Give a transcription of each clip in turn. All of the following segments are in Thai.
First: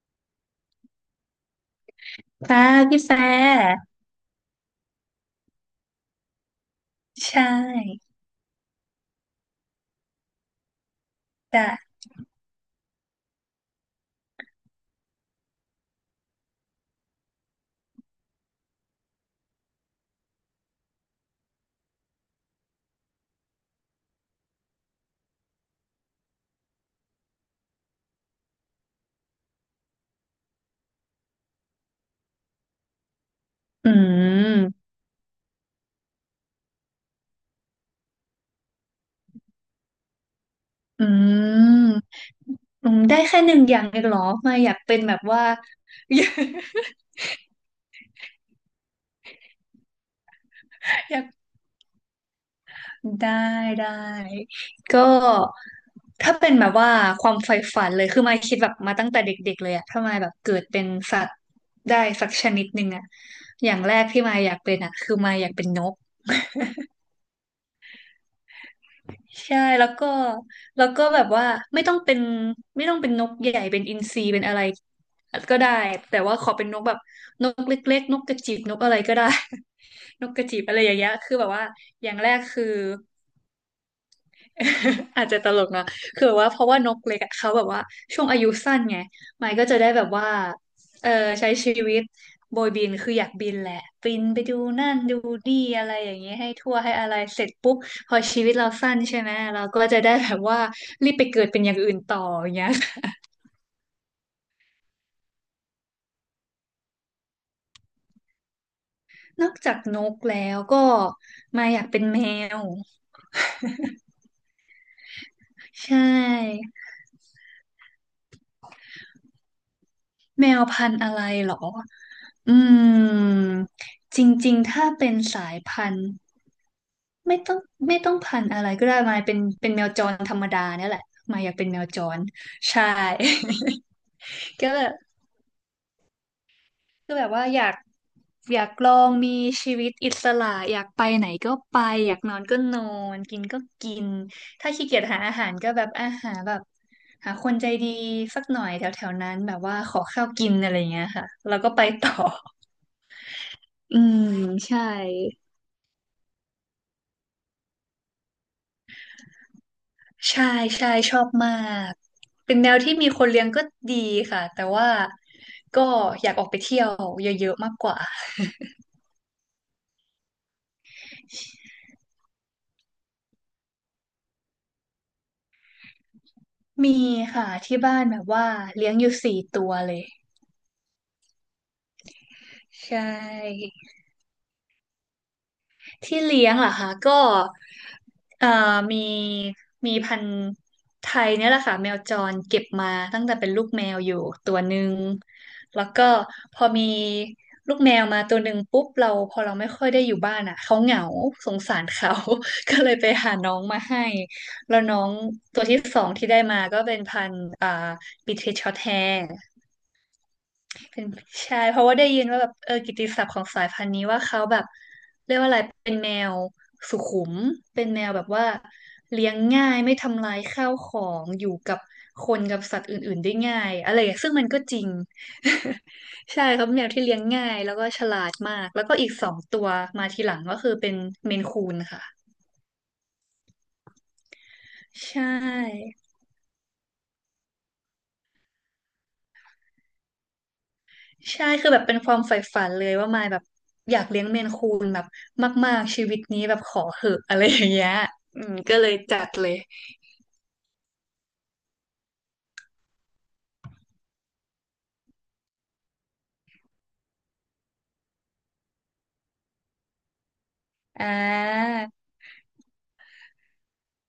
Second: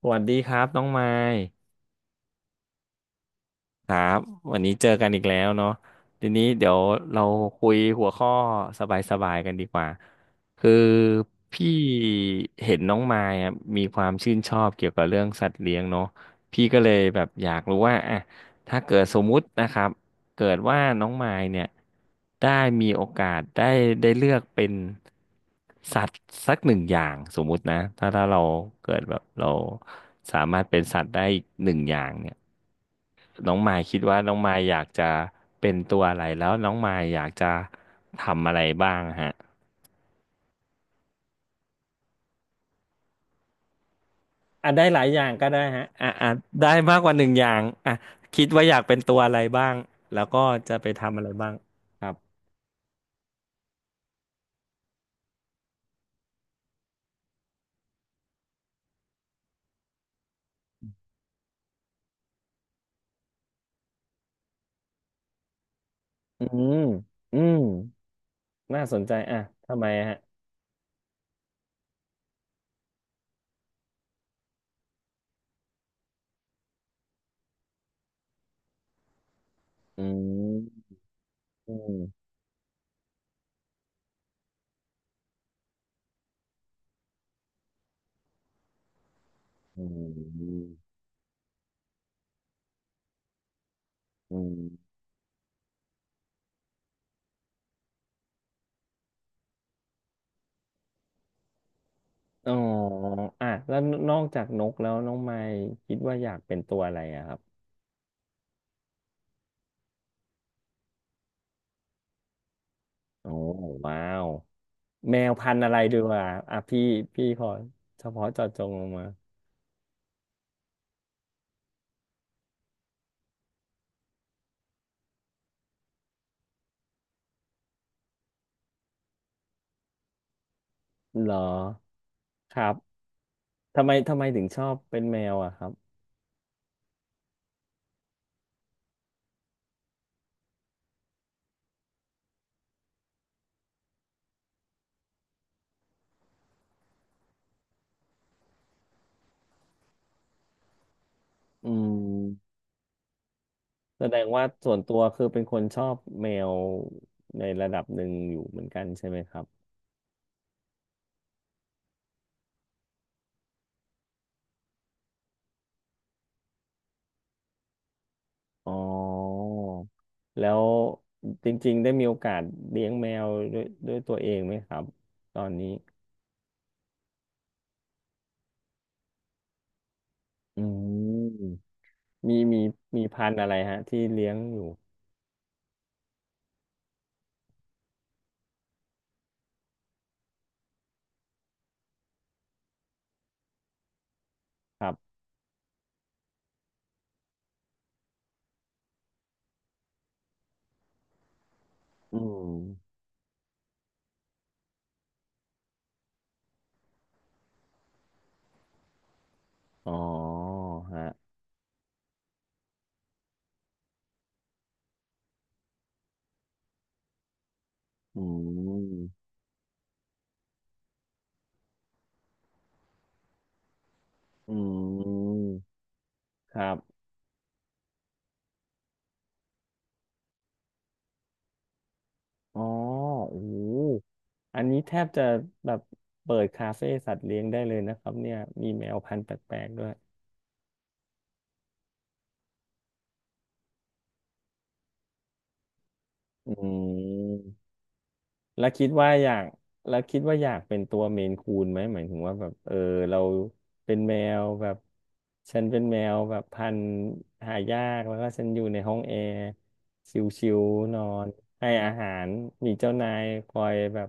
สวัสดีครับน้องไมค์ ค่ะพี่แฟร์ครับวันนี้เจอกันอีกแล้วเนาะทีนี้เดี๋ยวเราใช่คุยหัวข้อสบายๆกันดีกว่าคือพี่แต่เห็นน้องมายอะมีความชื่นชอบเกี่ยวกับเรื่องสัตว์เลี้ยงเนาะพี่ก็เลยแบบอยากรู้ว่าอ่ะถ้าเกิดสมมุตินะครับเกิดว่าน้องมายเนี่ยได้มีโอกาสได้เลือกเป็นสัตว์สักหนึ่งอย่างสมมุตินะถ้าเราเกิดแบบเราสามารถเป็นสัตว์ได้อีกหนึ่งอย่างเนี่ย น้องมายอืคิดว่าน้องมายอยามกจะเป็นตัวอะไรแล้วน้องมายอยากจะทำอะไรบ้างฮะอืมได้แค่หนึ่งอย่างเองเหรอมาออ่ะยากได้เป็หนลายแบอบย่างว่า ก็ได้ฮะอ่ะ อยาอ่ะได้มากกว่าหนึ่งอย่างอ่ะคิดว่าอยากเป็นตัวอะไรบ้างแล้วก็จะไปทำอะไรบ้ากงครับได้ได้ก็ถ้าเป็นแบบว่าความใฝ่ฝันเลยคือมายคิดแบบมาตั้งแต่เด็กๆเลยอะถ้ามายแบบเกิดเป็นสัตว์ได้สักชนิดหนึ่งอะอย่างแรกที่มายอยากเป็นอะคือมายอยากเป็นนก อืมอืมน่าสนใจอ่ะใช่ทำไมแล้วก็ฮะแล้วก็แบบว่าไม่ต้องเป็นไม่ต้องเป็นนกใหญ่เป็นอินทรีเป็นอะไรก็ได้แต่ว่าขอเป็นนกแบบนกเล็กๆนกกระจิบนกอะไรก็ได้ อื นกกระจิบอะไรอมย่างเงี้ยคือแบบว่าอืมอย่างแรกคือ อาจจะตลกนะคือว่าเพราะว่านกเล็กอะเขาแบบว่าช่วงอายุสั้นไงไมค์ก็จะอืได้แบบว่ามเออใช้ชีวิตโบยบินคืออยากบินแหละบินอืไปดูนั่มนดูนี่อะไรอย่างเงี้ยให้ทั่วให้อะไรเสร็จปุ๊บพอชีวิตเราสั้นใช่ไหมเราก็จะได้แบบว่ารีบไปเกิดเป็นอย่างอื่นต่อออ๋อย่างเงี้ย อ่ะแล้วนอกจากนกแล้วน้องไมค์คิดว่าอยากเป็นตัวอะไรอะครับ นอกจากนกแล้วก็มาอยากเป็นแมวโอ้ว้าว แมวพันธุ์อะไรใชดีกว่าอ่ะ่พี่ขอเฉพาะเจาะจงลงมาแมวพันธุ์อะไรเหรออืมจริงๆถ้าเป็นสายพันธุ์ ไม่ต้องไม่ต้องพันธุ์อะไรก็ได้มายเป็นเป็นแมวจรธรรมดาเนี่ยแหละเหรอมายอยากเป็นแมวจรครับใช่ ทำไมถึงช อก็บแบบเป็นแมวอะครับก็แบบว่าอยากอยากลองมีชีวิตอิสระอยากไปไหนก็ไปอยากนอนก็นอนกินก็กินถ้าขี้เกียจหาอาหารก็แบบอาหารแบบหาคนใจดีสักหน่อยแถวแถวนั้นแบบว่าขอข้าวกินอะไรเงี้ยค่ะแล้วอืก็ไปต่อ ม อืแสดงมว่าส่วใช่ นตัวคือเป็นคนชอบแมวในระดับหนึ่งอยู่เหมือนกันใช่ไหมครับใช่ใช่ชอบมากเป็นแนวที่มีคนเลี้ยงก็ดีค่ะแต่ว่าก็อยากออกไปเที่ยวเยอะๆมากกว่าอ๋อแล้วจริงๆได้มีโอกาสเลี้ยงแมวด้วยตัวเองไหมครับตอนนี้มีค่ะที่บ้านแบบว่าเลี้ยงอยู่สี่ตัวเลยอืมมีใชมีพันธุ์อะไร่ ฮะที่เลี้ยงอยู่ที่เลี้ยงเหรอคะก็เอ่อมีมีพันธุ์ไทยเนี่ยแหละค่ะแมวจรเก็บมาตั้งแต่เป็นลูกแมวอยู่ตัวหนึ่ครังบแล้วก็พอมีลูกแมวมาตัวหนึ่งปุ๊บเราพอเราไม่ค่อยได้อยู่บ้านอ่ะเขาเหงาสงสารเขา อืม ก็เลยไปหาน้องมาให้แล้วน้องตัวที่สองที่ได้มาก็เป็นพันธุ์บิเทชช็อตแฮร์ อ๋อเป็นฮะใช่เพราะว่าได้ยินว่าแบบเออกิตติศัพท์ของสายพันธุ์นี้ว่าเขาแบบเรียกว่าอะไรเป็นแมวสุขุมเป็นแมวอืแบบว่าเลี้มยงง่ายไม่ทำลายข้าวของอยู่กับคนกับสัตว์อื่นๆได้ง่ายอะไรอย่างซึ่งมันอืก็จริง ม ใช่คครับรับ แมวที่เลี้ยงง่ายแล้วก็ฉลาดมากแล้วก็อีกสองตัวมาทีหลังก็คือเป็นเมนคูนค่ะอ๋อโอ้โหอันนี้แทบใชจะแบบ่ เปิดคาเฟ่สัตว์เลี้ยงได้เลยนะครับเนี่ยมีแมวพันธุ์แปลกๆด้วยใช่คือแบบเป็นความใฝ่ฝันเลยว่ามายแบบอยากเลี้ยงเมนคูนแบบมากๆชีวิตนี้อืแบบขอเหอะอะม ไรอย่างเงี้ยอืมแล้วก็คิเลดยว่าจัอดยากเลยแล้วคิดว่าอยากเป็นตัวเมนคูนไหมหมายถึงว่าแบบเออเราเป็นแมวแบบฉันเป็นแมวแบบพันธุ์หายากแล้วก็ฉันอยู่ในห้องแอร์ชิวๆนออ่นให้าอาหารมีเจ้านายคอยแบบ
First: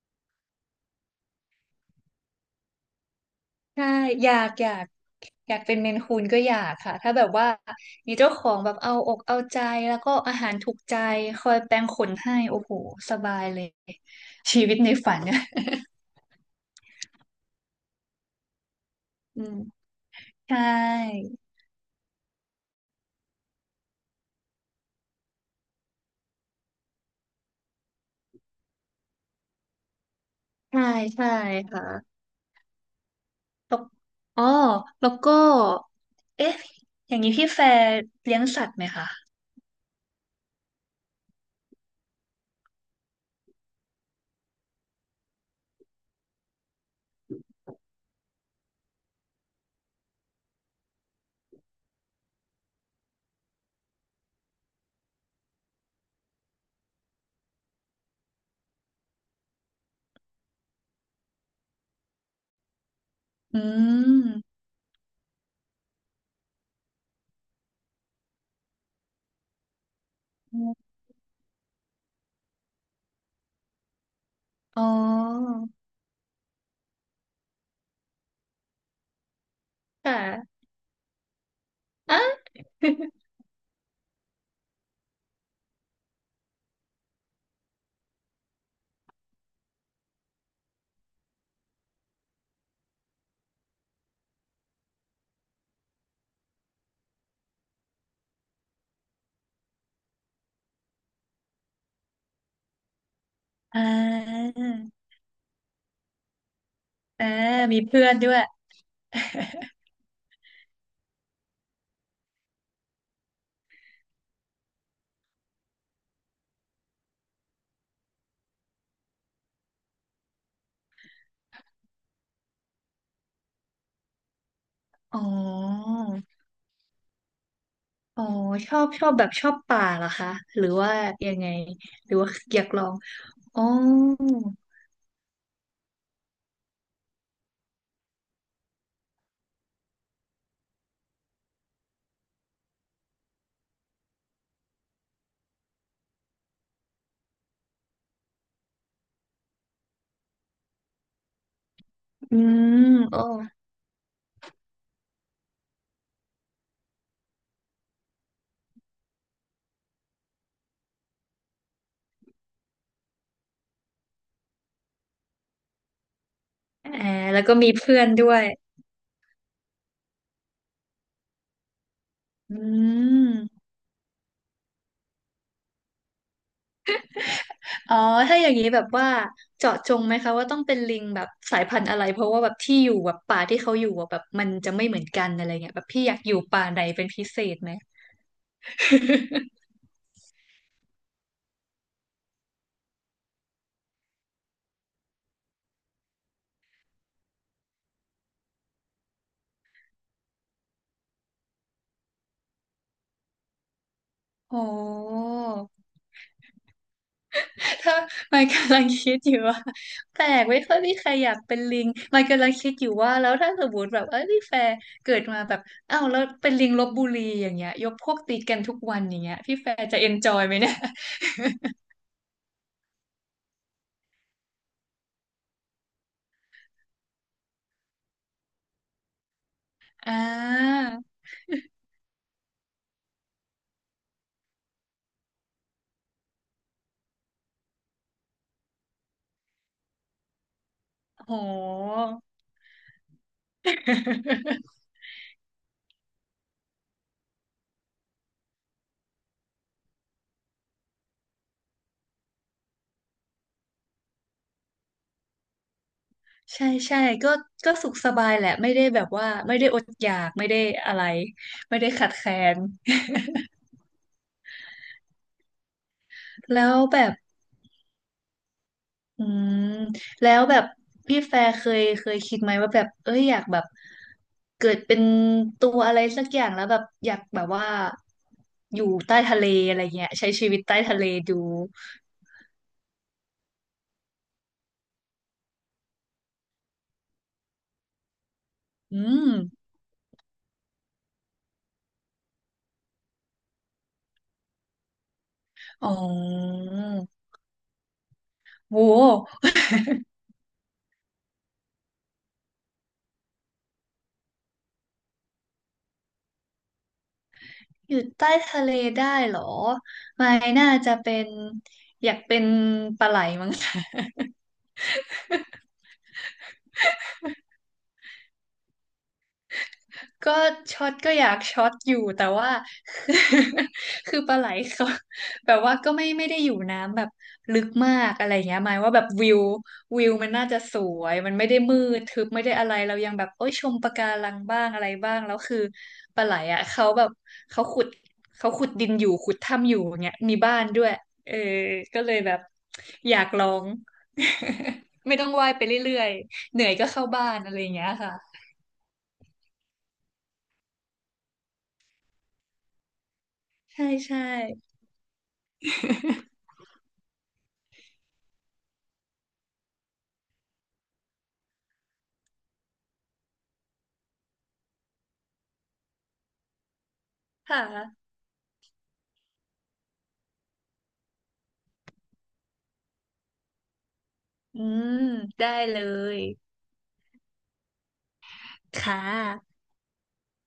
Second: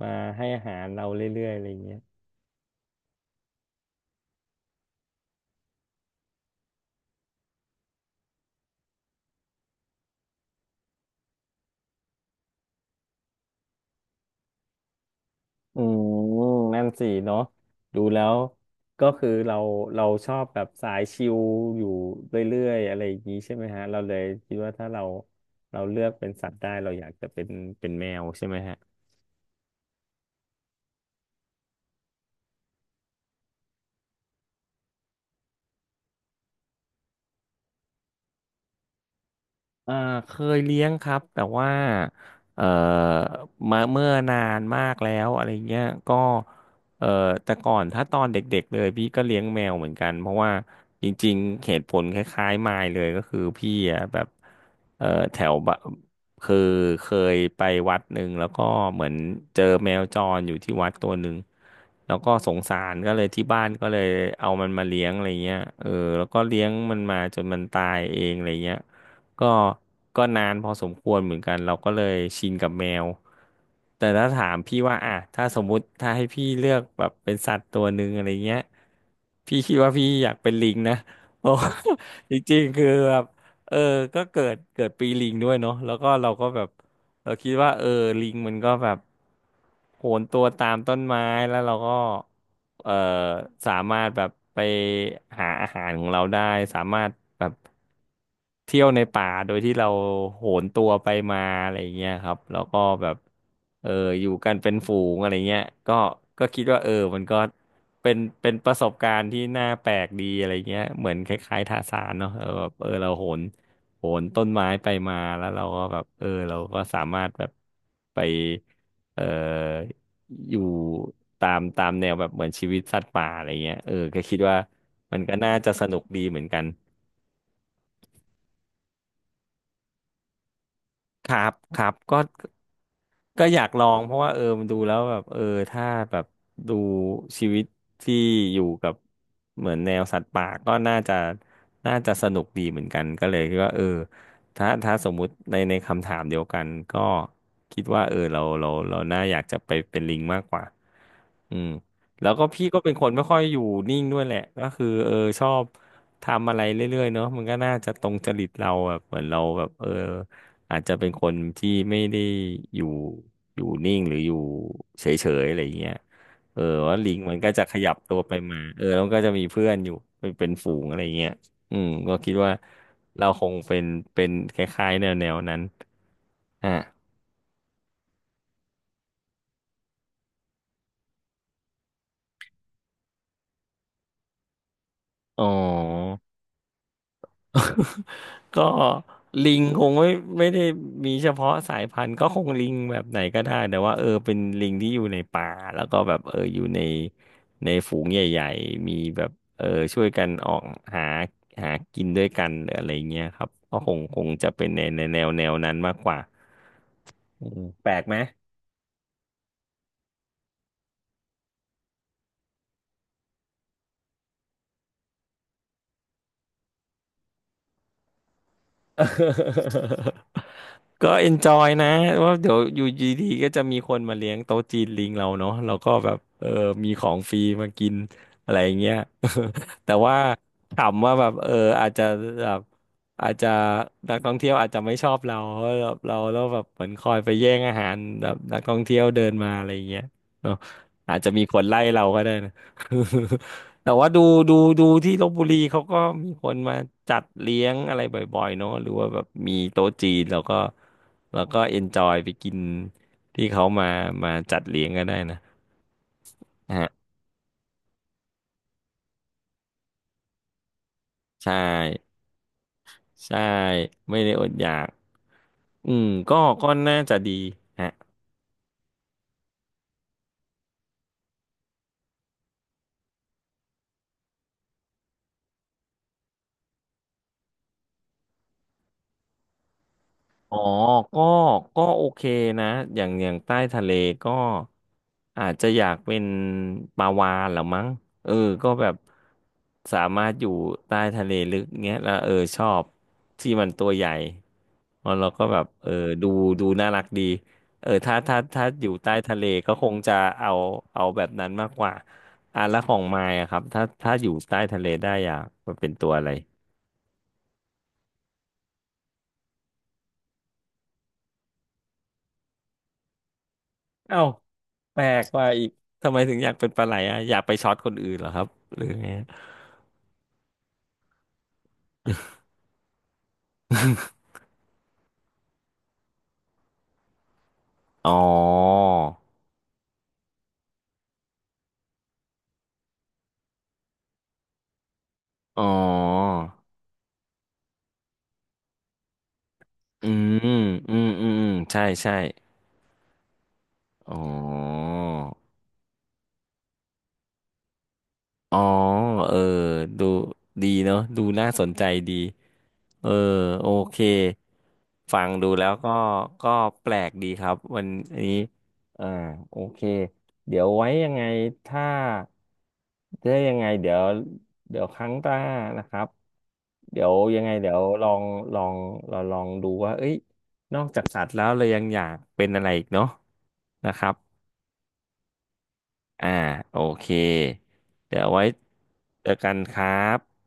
มาให้อาหารเราเรื่อยๆอะไรอย่างเงี้ย ใช่อยากอยากอยากเป็นเมนคูนก็อยากค่ะถ้าแบบว่ามีเจ้าของแบบเอาอกเอาใจแล้วก็อาหารถูกใจคอยแปรงขนให้โอ้โหสบายเลยชีวิตในฝันเนี่ย อืมนั่นสิเนาะดูแล้วก็คือ อืมเราชอบใช่แบบสายชิลอยู่เรื่อยๆอะไรอย่างนี้ใช่ไหมฮะเราเลยคิดว่าถ้าเราเราเลือกเป็นสัตว์ได้เราอยากจะเป็นเป็นแมวใช่ไหมฮะ ใช่ใช่ค่ะ แล้วอ๋อแล้วก็เอ๊ะอย่างนี้พี่แฟร์เลี้ยงสัตว์ไหมคะเอ่อเคยเลี้ยงครับแต่ว่าเอ่อมาเมื่อนานมากแล้วอะไรเงี้ยก็เอ่อแต่ก่อนถ้าตอนเด็กๆเลยพี่ก็เลี้ยงแมวเหมือนกันเพราะว่าจริงๆเหตุผลคล้ายๆมายเลยก็คือพี่อะแบบเอ่อแถวบะคือเคยไปวัดหนึ่งแล้วก็เหมือนเจอแมวจรอยู่ที่วัดตัวหนึ่งแล้วก็สงสารก็เลยที่อืบ้านก็เลยมเอามันมาเลี้ยงอะไรเงี้ยเออแล้วก็เลี้ยงมันมาจนมันตายเองอะไรเงี้ย ก็ก็นานพอสมควรเหมือนกันเราก็เลยชินกับแมวแต่ถ้าถามพี่อ๋อว่าอ่ะถ้าสมมุติถ้าให้พี่เลือกแบบเป็นสัตว์ตัวหนึ่งอะไรเงี้ยพี่คิดว่าพี่คอยากเป็น่ะลิงนะ เพราะว่า อ่ะ จริงๆคือแบบ เออก็เกิดปีลิงด้วยเนาะแล้วก็เราก็แบบ เราคิดว่าเออลิงมันก็แบบโหนตัวตามต้นไม้แล้วเราก็เออสามารถแบบไปหาอาหารของเราได้สามารถแบบเที่ยวในป่าโดยที่เราโหนตัวไปมาอะไรอย่างเงี้ยครับแล้วก็แบบอ่เอออยู่ากันเป็นฝูงอะไรเงี้ยก็ก็คิดว่าเออมันอ่าก็มีเพื่อเป็นนด้วยเป็นประสบการณ์ที่น่าแปลกดีอะไรเงี้ยเหมือนคล้ายๆทาสานเนาะเออแบบเออเราโหน โหนต้นไม้ไปมาแล้วเราก็แบบเออเราก็สามารถแบบไปเอ่ออยู่ตามตามแนวแบบเหมือนชีวิตสัตว์ป่าอะไรเงี้ยเออก็คิดว่ามัอ๋อนก็น่าจะสนุกดีเหมือนกันอ๋อชอบชอบแบบชอบป่าเหรอคะหรือว่าคยัรังไงบครับหรืก็ อว่าอยากลองก็ออ๋อยากลองเพราะว่าเออมันดูแล้วแบบเออถ้าแบบดูชีวิตที่อยู่กับเหมือนแนวสัตว์ป่าก็น่าจะน่าจะสนุกดีเหมือนกันก็เลยคิดว่าเออถ้าสมมุติในคำถามเดียวกันก็คิดว่าเออเราน่าอยากจะไปเป็นลิงมากกว่าอืมแล้วอืก็พี่ก็มเป็นคนอ๋อไม่ค่อยอยู่นิ่งด้วยแหละก็คือเออชอบ ทำอะไรเรื่อยๆเนาะมันก็น่าจะตรงจริตเราแบบเหมือนเราแบบเอออาจจะเป็นคนที่ไม่ได้อยู่อยู่นิ่งหรืออยู่เฉยๆอะไรอย่างเงี้ยเอออ่าว่าลิงมันแล้วก็ก็จะมีขยับเพื่อนตัวด้ไปวยมาเออแล้วมันก็จะมีเพื่อนอยู่เป็นเป็นฝูงอะไรอย่างเงี้ยอืมก็คิดว่าอืเราคงม เป็นเป็นคล้ายๆแนวๆนั้นอ่ะอ๋อถ้าอย่างนี้แบบว่าเจาะจงไหมคะว่าต้องเป็นลิงแบบสายพันธุ์อะไรเพราะว่าแบบที่อยู่แบบป่าที่เขาอยู่อะแบบมันจะไม่เหมือนกันอ๋อะอ ไรเงี้ยแบบพี่อยากอยู่ป่าไหนเป็นพิเศษไหม ก็ลิ งคงไม่ได้มีเฉพาะสายพันธุ์ก็คงลิงแบบไหนก็ได้แต่ว่าเป็นลิงที่อยู่ในป่าแล้วก็แบบอยู่ในฝูงใหญ่ๆมีแบบเออช่วยกันออกหาหากินด้วยกันหรืออะไรเงี้ยครับก็คงจะโอ้ เป็นในแนวนั้นมากกว่าอืม แปลถ้า กไหม มันกำลังคิดอยู่ว่าแปลกไม่ค่อยมีใครอยากเป็นลิงมันกำลังคิดอยู่ว่าแล้วถ้าสมมติแบบเออนี่แฟร์เกิดมาแบบอ้าวแล้วเป็นลิงลพบุรีอย่างเงี้ยยกพวกตีกันทุกวันอย่างเงี้ยพี่แฟร์จะเอ นจอยไหมเนี่ย ก็เอนจอยนะว่าเดี๋ยวอยู่ดีๆก็จะมีคนมาเลี้ยงโต๊ะจีนลิงเราเนาะเราก็แบบมีของฟรีมากินอะไรอย่างเงี้ย แต่ อ่ว่าาถามว่าแบบอาจจะแบบอาจจะนักท่องเที่ยวอาจจะไม่ชอบเราเพราะแบบเราแล้วแบบเหมือนคอยไปแย่งอาหารแบบนักท่องเที่ยวเดินมาอะไรอย่างเงี้ยเนาะอาจจะโห มีคนไล่เราก็ได้นะ แต่ว่าดู ดูที่ลพบุรีเขาก็มีคนมาจัดเลี้ยงอะไรบ่อยๆเนอะหรือว่าแบบมีโต๊ะจีนแล้วก็เอนจอยไปกินที่เขามาจัดเลี้ยงก็ได้นะใช่ฮะใช่ก็ก็สุขสบายแหละไม่ได้แบบว่าไม่ได้อดอยากไม่ได้อะไรใช่ไม่ได้ขัดแคลน ใช่ไม่ได้อดอยากอืมก็ แล้ก็วน่าแบบจะดีฮะ อืมแล้วแบบพี่แฟร์เคยคิดไหมว่าแบบเอ้ยอยากแบบเกิดเป็นตัวอะไรสักอย่างแล้วแบบอยากแบบว่าอยู่ใต้ทะเลอะไรเงี้ยใช้ชีอ๋วิอตใต้ทะเลก็ดูก็โอเคนะอย่างใต้ทะเลก็อาจจะอยากเป็นปลาวาฬเหรือมั้งเออก็แบบอืมสามารถอยู่ใต้ทะเลลึกเงี้ยแล้วชอบที่มันตัวใหญ่แล้วเราก็แบบอ๋อดูดูน่ารักดีถ้าโอยู่ใต้หทะเลก็คงจะเอาเอาแบบนั้นมากกว่าอ่ะแล้วของมายอะครับถ้าอยู่ใต้ทะเลได้อยากมันเป็นตัวอะไร อยู่ใต้ทะเลได้เหรอไม่น่าจะเป็นอยากเป็นปลาไหลมั้ง เอ้าแปลกว่าอีกทำไมถึงอยากเป็นปลาไหลอ่ะอยากไปช็อตคนอื่นเหรอครับหรือไง ก็ช็อตก็อยากช็อตอยู่แต่ว่า คือ ปลาไหลเขา แบบว่าก็ไม่ได้อยู่น้ำแบบลึกมาอ๋อกอะไรเงี้ยหมายว่าแบบวิววิวมันน่าจะสวยมันไม่ได้มืดทึบไม่ได้อะไรเรายังแบบโอ้ยชมปะการังบ้างอะไรบ้างแล้วคืออ๋อปลาไหลอ่ะเขาแบบเขาขุดเขาขุดดินอยู่ขุดถ้ำอยู่อืเงี้ยมีบ้ามนด้วยอืมอืมเอออืมใช่ก็เลใช่ยแบบอยากลอง อ๋อ ไม่ต้องว่ายไปเรื่อยๆเหนื่อยก็เข้าบ้านอะไรอย่างเงี้ยค่ะอ๋อเออดูดีเนาะดูน่าสนใจดี เออโอใช่เคใช่ฟังดูแล้วก็ก็แปลกดีครับวันนี้อ่าโอเคเดี๋ยวไว้ยังไงถ้าถ้ายังไงเดี๋ยวครั้งหน้านะครับเดี๋ยวยังไงค่เดี๋ยวลอะ งลองเราลองดูว่าเอ้ยนอกจากสัตว์แล้วเรายังอยากเป็นอะไรอีกเนาะนะครับอืมได้เลยอ่าโอเคเดี๋ยวไว้ค่เจอกันะครับ